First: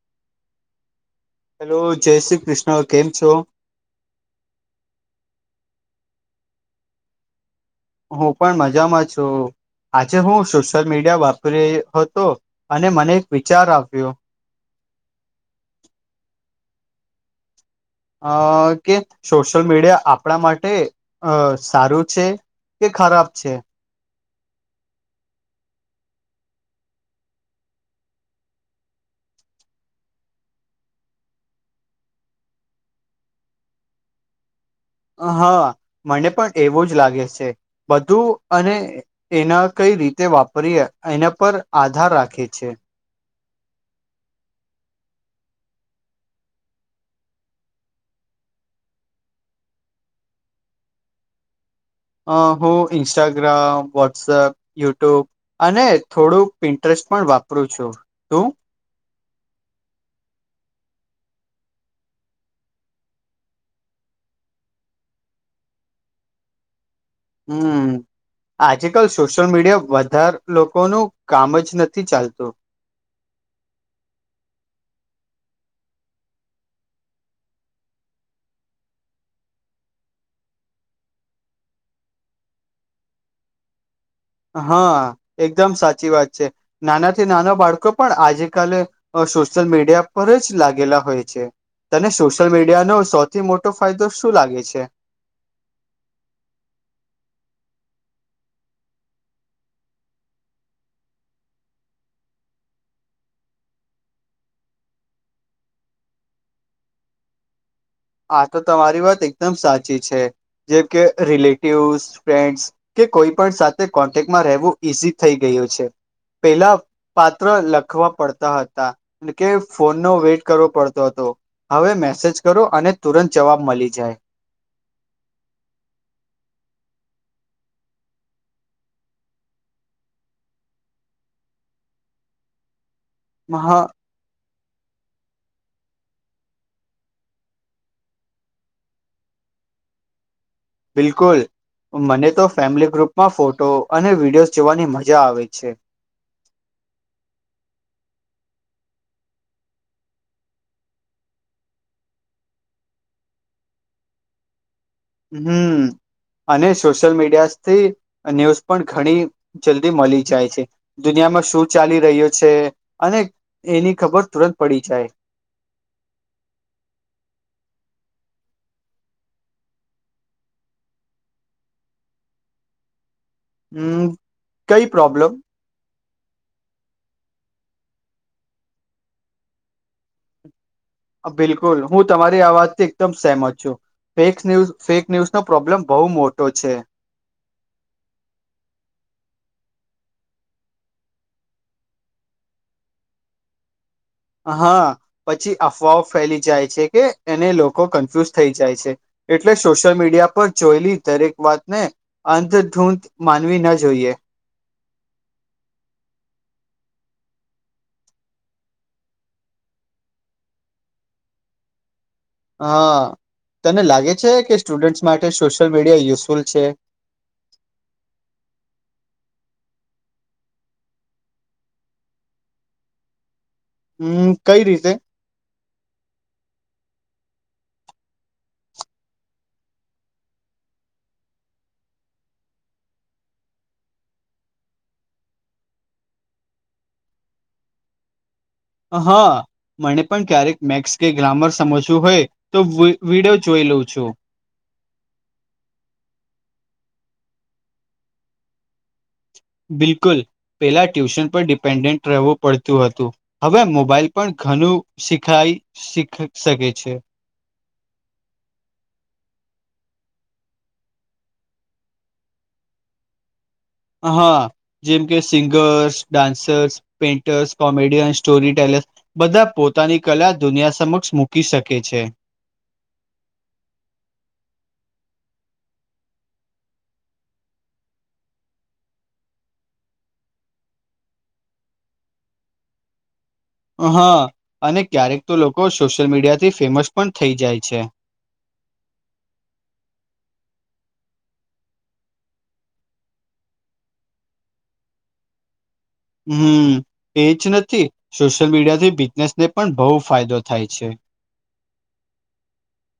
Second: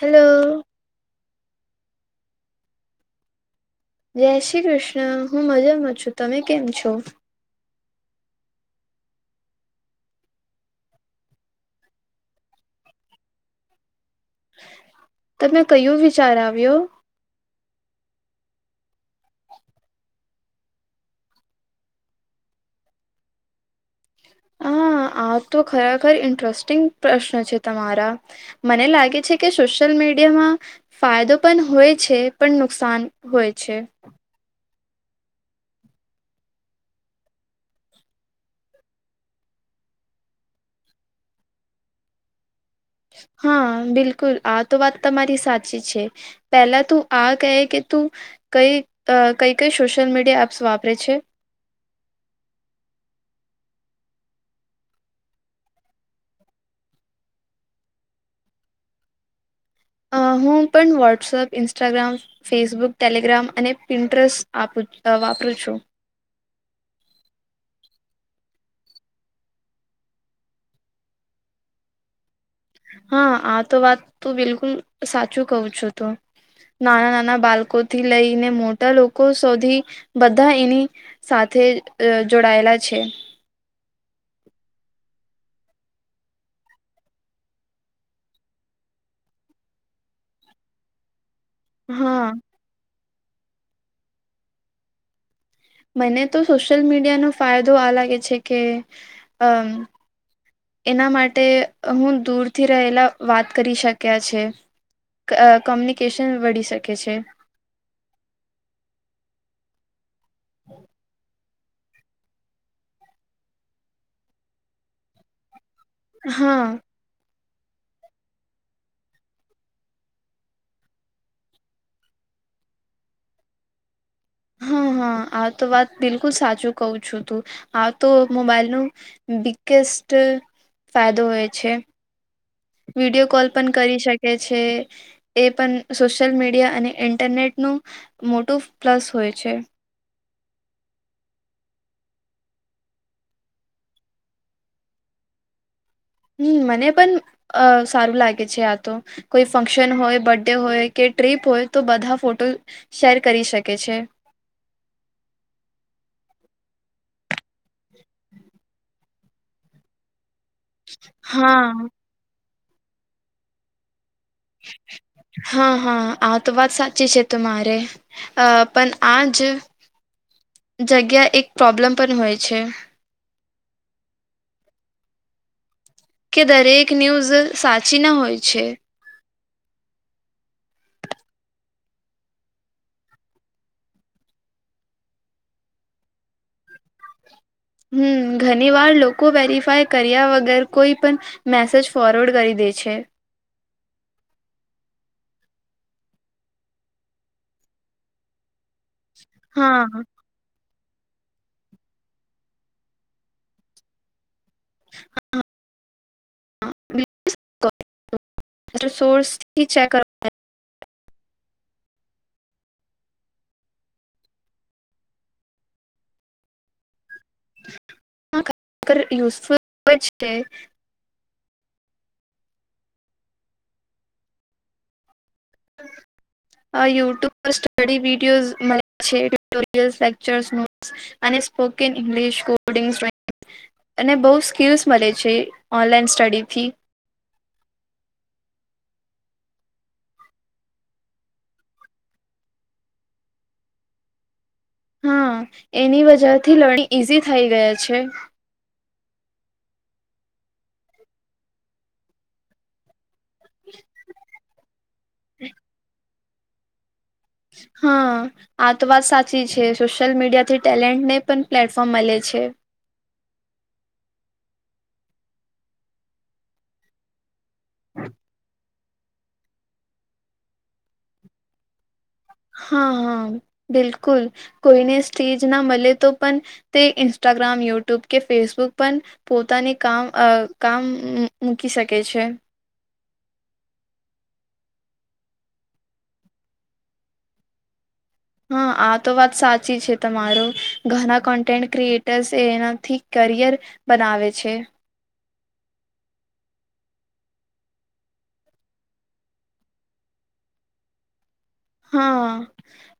Hello. Hello જય શ્રી કૃષ્ણ કેમ છો. જય શ્રી કૃષ્ણ હું મજા માં છું તમે કેમ છો? હું પણ મજામાં છું. આજે હું સોશિયલ મીડિયા વાપરીયો હતો અને મને એક વિચાર આવ્યો તમે કયું વિચાર આવ્યો? અ કે સોશિયલ મીડિયા આપણા માટે અ સારું છે? કે ખરાબ છે? હા આ તો ખરેખર ઈન્ટ્રસ્ટિંગ પ્રશ્ન છે તમારા. મને લાગે છે, કે સોશિયલ મીડિયામાં ફાયદો પણ હોય છે, પણ નુકસાન હોય છે. હા મને પણ એવું જ લાગે છે, બધું અને એના કઈ રીતે વાપરીએ એના પર આધાર રાખે છે. હા બિલકુલ આ તો વાત તમારી સાચી છે. પહેલા તું આ કહે કે તું કઈ અ કઈ કઈ સોશિયલ મીડિયા એપ્સ વાપરે છે? અ હું ન્સ્ટાગ્રામ, વોટ્સઅપ, યુટ્યુબ, અને થોડુંક પિન્ટ્રેસ્ટ પણ વાપરું છું, તું? અ હું પણ વોટ્સઅપ, ઇન્સ્ટાગ્રામ, ફેસબુક, ટેલિગ્રામ, અને પ્રિન્ટરસ આપ વાપરું છું. હમ. આજકાલ સોશિયલ મીડિયા વધારે લોકોનું કામ જ નથી ચાલતું હા આ તો વાત તું બિલકુલ સાચું કઉ છું, તો નાના નાના બાળકો થી લઈને મોટા લોકો સુધી બધા એની સાથે જોડાયેલા છે. હા એકદમ સાચી વાત છે નાનાથી નાનો બાળકો પણ આજે કાલે અ સોશિયલ મીડિયા પર જ લાગેલા હોય છે. તને હા સોશિયલ મીડિયાનો સૌથી મોટો ફાયદો શું લાગે છે. મને તો સોશિયલ મીડિયાનો ફાયદો આ લાગે છે કે અમ એના માટે હું દૂરથી રહેલા વાત કરી શક્યા છે. ક કોમ્યુનિકેશન વઢી શકે છે. આ તો તમારી વાત એકદમ સાચી છે જેમ કે રિલેટિવસ ફ્રેન્ડસ કે કોઈ પણ સાથે કોન્ટેક્ટમાં રહેવું ઈઝી થઈ ગયું છે હા પેલા પાત્ર લખવા પડતા હતા કે ફોનનો વેઇટ કરવો પડતો હતો. હવે મેસેજ કરો અને તુરંત જવાબ મલી જાય. હા હા આ તો વાત બિલકુલ સાચું કહુ છું તું આ તો મોબાઈલ નો બિગ્ગેસ્ટ ફાયદો હોય છે. વિડીયો કોલ પણ હા કરી શકે છે. એ પણ સોશિયલ મીડિયા અને ઇન્ટરનેટનું મોટું પ્લસ હોય છે. બિલકુલ મને તો ફેમિલી ગ્રુપમાં ફોટો અને વિડીયોઝ જોવાની મજા આવે છે. હમ મને પણ અ સારું લાગે છે આ તો. કોઈ ફંક્શન હોય બર્થ ડે હોય કે ટ્રીપ હોય તો બધા ફોટો શેર કરી શકે છે. હમ અને સોશિયલ મીડિયા થી ન્યૂઝ પણ ઘણી જલ્દી મલી જાય છે દુનિયામાં શું હા ચાલી રહ્યુ છે અને એની ખબર તુરત પડી જાય. હા હા આ તો વાત સાચી છે તમારે અ પણ આજ જગ્યા એક પ્રોબ્લમ પણ હોય છે. હમ કઈ પ્રોબ્લેમ. કે દરેક ન્યૂઝ સાચી ના હોય છે. બિલકુલ હું તમારી આ વાતથી એકદમ સહેમત છું. ફેકસ ન્યૂઝ ફેક ન્યૂઝ નો પ્રોબ્લેમ બહુ મોટો છે. હમ ઘણી વાર લોકો વેરીફાય કર્યા વગર કોઈ પણ મેસેજ ફોરવર્ડ કરી દે છે. હા પછી અફવાઓ ફેલી જાય છે કે એને લોકો કન્ફ્યુઝ થઈ જાય છે. એટલે હા સોશિયલ હા મીડિયા પર જોયલી દરેક વાતને અંધધૂંધ માનવી ના જોઈએ. હા. [inaudible] સોર્સથી ચેક હા તને લાગે છે કે સ્ટુડન્ટ્સ માટે સોશિયલ મીડિયા યુઝફુલ છે. ખરેખર યુઝફુલ પણ છે. હમ કઈ રીતે. [inaudible] આ યુટ્યુબ પર સ્ટડી વિડીયોઝ મળે છે ટ્યુટોરયલ લેક્ચર્સ [inaudible] અને સ્પોકન ઇંગ્લિશ કોડિંગસ [inaudible] અને બહુ સ્કિલ્સ મળે છે ઓનલાઈન સ્ટડીથી. હા. મને પણ ક્યારેક મેક્સ કે ગ્રામર સમજવું હોય તો હું એક વિડિયો જોઈ લઉં છું. હા એની વજહ થી લર્નિંગ ઈઝી થઈ ગયા છે. બિલકુલ પેલા ટ્યુશન પર ડિપેન્ડન્ટ રહેવું પડતું હતું. હવે મોબાઈલ પણ ઘણું શીખાય શીખ શકે છે. હા. આ તો વાત સાચી છે સોશિયલ મીડિયા થી ટેલેન્ટ ને પણ પ્લેટફોર્મ મલે છે. હા જેમ કે singers dancers. Painters comedian story teller બધા પોતાની કલા દુનિયા સમક્ષ મૂકી શકે છે. હા હા બિલકુલ કોઈને સ્ટેજ ના મળે તો પણ. તે ન્સ્ટાગ્રામ ુટ્યુબ કે ફેસબુક પણ. પોતાને કામ કામ મૂકી શકે છે. હા અને ક્યારેક તો લોકો સોશિયલ મીડિયા થી ફેમસ પણ થઈ જાય છે. હા આ તો વાત સાચી છે તમારું ઘણા કન્ટેન્ટ ક્રિએટર્સ એનાથી કરિયર. બનાવે છે. હમ એજ નથી સોશિયલ મીડિયા થી બિઝનેસ ને પણ બહુ ફાયદો થાય છે. હા.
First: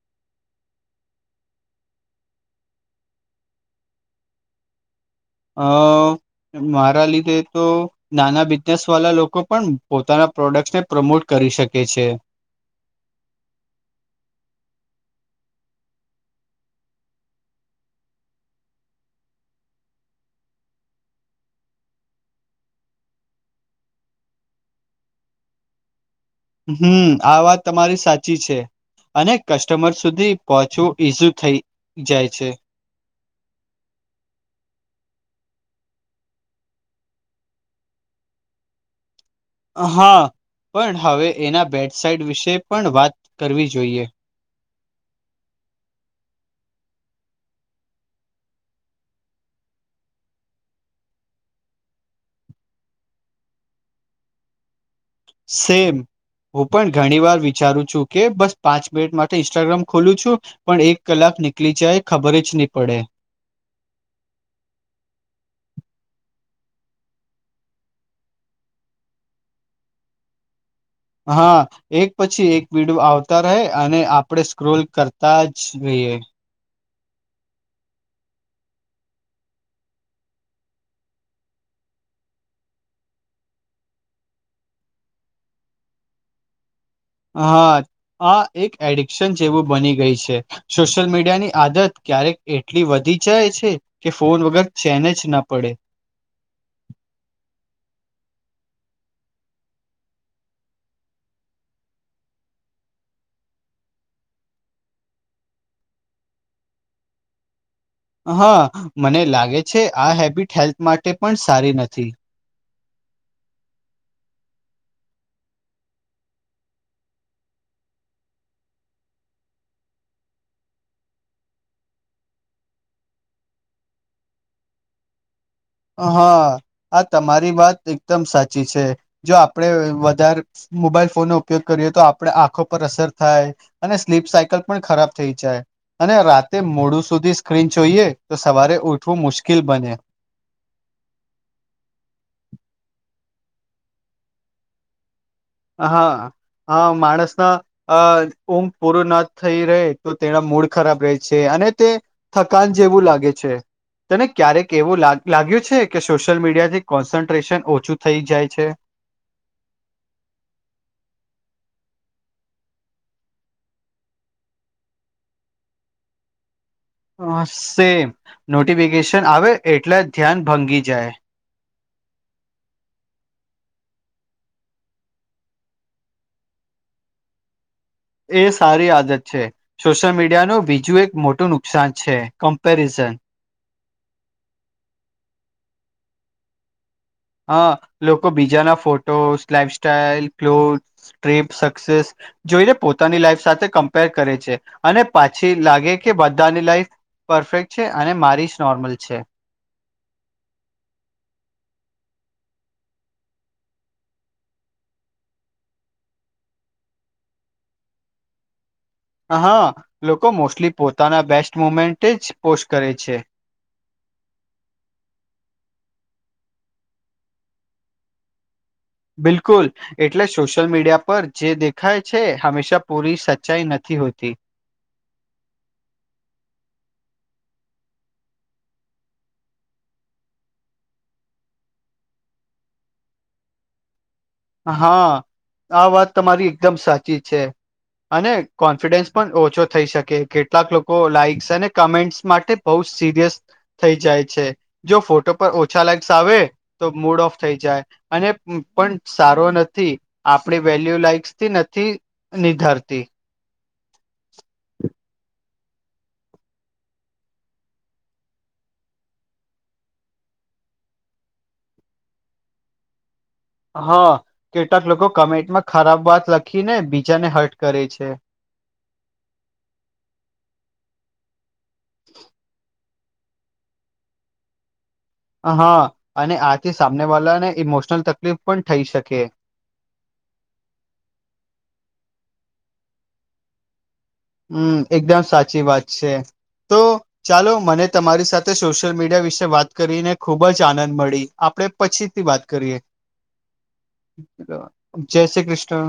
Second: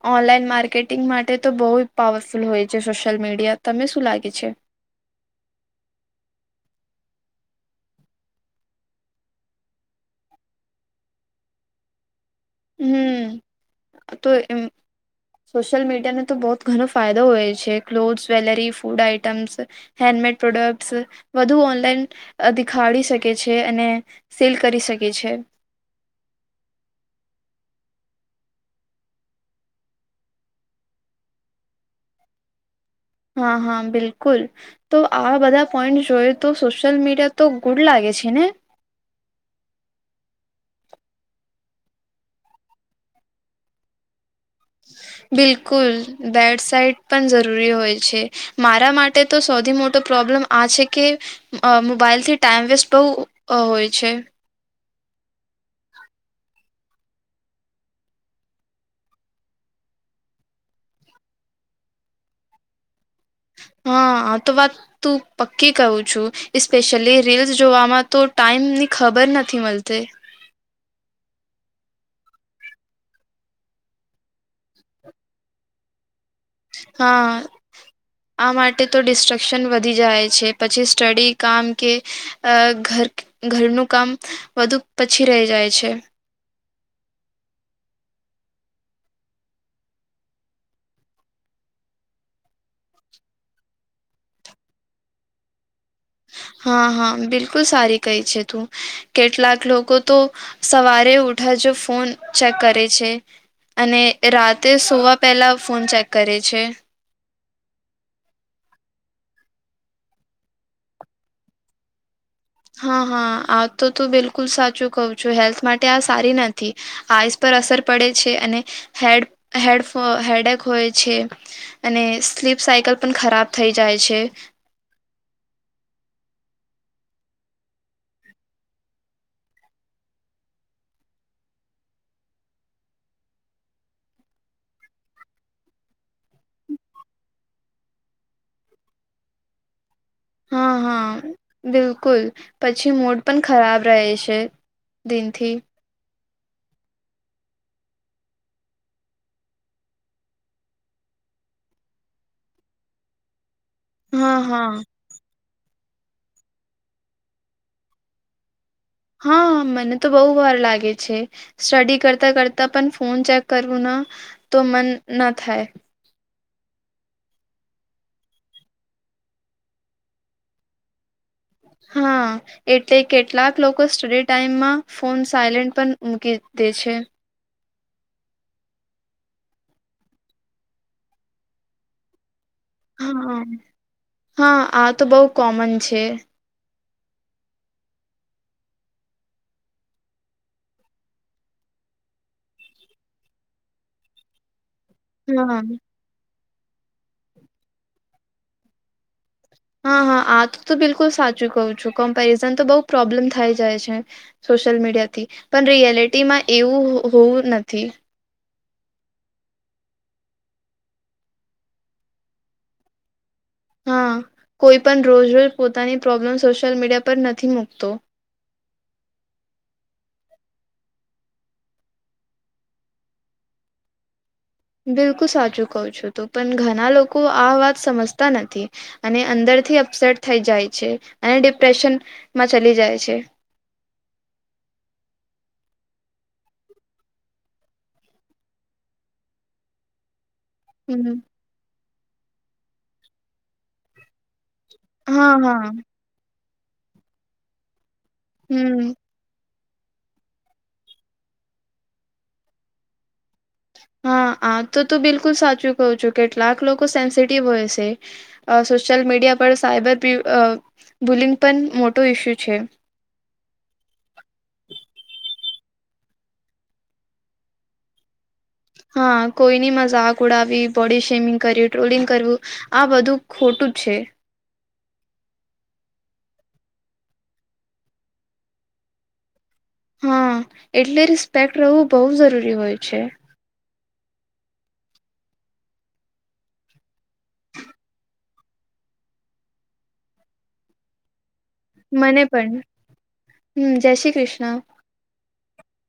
ઓનલાઈન માર્કેટિંગ માટે તો બહુ પાવરફુલ હોય છે સોશિ્યલ મીડિયા તને શું લાગે છે. અ મારા લીધે તો. નાના બિઝનેસ વાળા લોકો પણ પોતાના પ્રોડક્ટ ને પ્રમોટ કરી શકે છે. હમ તો એમ. સોશિયલ મીડિયા ને તો બહુત ઘણો ફાયદો હોય છે clothes jewellery food items. Handmade products વધુ ઓનલાઈન દેખાડી શકે છે અને સેલ કરી શકે છે. હમ આ વાત તમારી સાચી છે. અને કસ્ટમર સુધી પહોંચવું ઈઝુ થઇ જાય છે. હા હા બિલકુલ. તો આવા બધા પોઈન્ટ જોઈએ તો સોશિયલ મીડિયા તો ગુડ લાગે છે ને. હા પણ હવે એના બેટ સાઇડ વિશે પણ વાત કરવી જોઈએ. બિલકુલ બેડ સાઇટ પણ જરૂરી હોય છે. મારા માટે તો સૌથી મોટો પ્રોબ્લેમ આ છે કે. અ મોબાઈલથી ટાઈમ વેસ્ટ બહુ હોય છે. સેમ. હું પણ ઘણી વાર વિચારું છું કે બસ પાંચ મિનિટ માટે ઇન્સ્ટાગ્રામ ખોલું છું. પણ એક કલાક નીકળી જાય ખબર જ નહી પડે હા તો વાત. તું પક્કી કહું છું પેશિયલી રીલ્સ જોવામાં તો ટાઈમ ની ખબર નથી મળતી. હા. એક પછી એક વિડયો આવતા રહે અને આપણે સ્ક્રોલ કરતા જ રઈએ. હા. આ માટે તો ડિસ્ટ્રક્શન વધી જાય છે પછી સ્ટડી કામ કે અ ઘર ઘરનું કામ વધુ પછી રહી જાય છે હા આ એક એડિક્શન જેવું બની ગઈ છે સોશિયલ મીડિયા ની આદત ક્યારેક એટલી વધી જાય છે. કે ફોન વગર છેન જ ના પડે. હા હા બિલકુલ સારી કઈ છે તું. કેટલાક લોકો તો સવારે ઉઠા જો ફોન ચેક કરે છે. અને રાતે સોવા પહેલા ફોન ચેક કરે છે. હા મને લાગે છે આ હેબિટ હેલ્થ માટે પણ સારી નથી. હા હા આ તો તું બિલકુલ સાચું કઉ છું હેલ્થ માટે આ સારી નથી. આઈસ પર અસર પડે છે અને હેડ હેડ હેડેક હોય છે. અને સ્લીપ સાયકલ પણ ખરાબ થઈ જાય છે હા આ તમારી વાત એકદમ સાચી છે જો આપડે વધારે મોબાઈલ ફોનનોો ઉપયોગ કરીએ તો આપણે આંખો પર અસર થાય અને સ્લીપ સાયકલ પણ ખરાબ થઈ જાય અને રાતે મોડું સુધી સ્ક્રીન જોઈએ તો સવારે ઉઠવું મુશ્કેલ બને હા હા બિલકુલ પછી મડ પણ ખરાબ રહે છે દનથી હા હ માણસ અ ઊંઘ પૂરો ના થઈ રહે તો તેના મૂડ ખરાબ રહે છે અને તે થકાન જેવું લાગે છે તને હા હા ક્યારેક એવું લાગ્યું છે કે સોશિયલ મીડિયા થી કોન્સન્ટ્રેશન ઓછું થઈ જાય છે હા મને તો બહુ વાર લાગે છે સ્ટડી કરતા કરતા પણ ફોન ચેક કરવું ના તો મન ના થાય હ સેમ નોટિફિકેશન આવે એટલે ધ્યાન ભંગી જાય હા એટલે કેટલાક લોકો સ્ટડી ટાઈમમાં ફોન સાયલેન્ટ પણ મૂકી દે છે એ સારી આદત છે સોશિયલ મીડિયા ન બીજું એક મોટું નુકસાન છે કમપેરિઝન હા હા આ તો બહુ કોમન છે હા લોકો બીજાના photo life સાઈલ cloth trip success જોઈને પોતાની લાઈફ સાથે કમ્પેર કરે છે અને હા પાછી લાગે કે બધાની લાઈફ પરફેક્ટ છે અને મારી જ નોર્મલ છે હા હા આ તો તો બિલકુલ સાચું કવું છું કમ્પેરિઝન તો બઉુ પ્રોબ્લેમ થઈ જાય છે સોશિયલ મીડિયા થી પણ રિયાલિટીમાં એવું હોવું નથી હા લોકો મોસ્ટલી પોતાના બેસ્ટ મુમેન્ટ જ પોસ્ટ કરે છે હા કોઈ પણ રોજ રોજ પોતાની પ્રોબ્લેમ સોશિયલ મીડિયા પર નથી મૂકતો બિલકુલ એટલે સોશિયલ મીડિયા પર જે દેખાય છે હંમેશા પૂરી સચ્ચાઈ નથી હોતી બિલકુલ સાચું કું છું તોું પણ ઘણા લોકો આ વાત સમજતા નથી અને અંદરથી અપસેટ થઈ જાય છે અને ડિપ્રેશનમાં ચલી જાય છે હા આ વાત તમારી એકદમ સાચી છે અને કોન્ફિડન્સ પણ ઓછો થઈ શકે કે કેટલાક લોકો હમ લાઈક્સ અને કમેન્ટ્સ માટે બહુ સિરિયસ થઈ જાય છે જો હા ફોટો પર હા ઓછા લાાઈક્સ આવે તો મૂડ ઓફ થઈ જાય અને હમ પણ સારો નથી આપડી વેલ્યુ લાઈક્સ થી નથી નિધારતી હા હા તો તું બિલકુલ સાચું કઉ છુ કેટલાક લોકો સેન્સિટિવ હોય છે સોશિયલ મીડિયા પર સાયબર બુલિંગ પણ મોટો ઇસ્યુ છે હા કેટલાક લોકો કમેન્ટમાં ખરાબ વાત લખી ને બીજાને હર્ટ કરે છે હા કોઈની મજાક ઉડાવી બોડી શેમિંગ કરવી ટ્રોલિંગ કરવું આ બધું ખોટું છે હા અને આથી સામને વાળા ને ઇમોશનલ તકલીફ પણ થઈ શકે હા એટલે રિસ્પેક્ટ રહેવું બહુ જરૂરી હોય છે હમ એકદમ સાચી વાત છે તો ચાલો મને તમારી સાથે સોશિયલ મીડિયા વિશે વાત કરીને ખુબ જ આનંદ મળી આપણેે પછી મને થી વાત પણ કરીએ હમ જય શ્રી કૃષ્ણ જય શ્રી કૃષ્ણ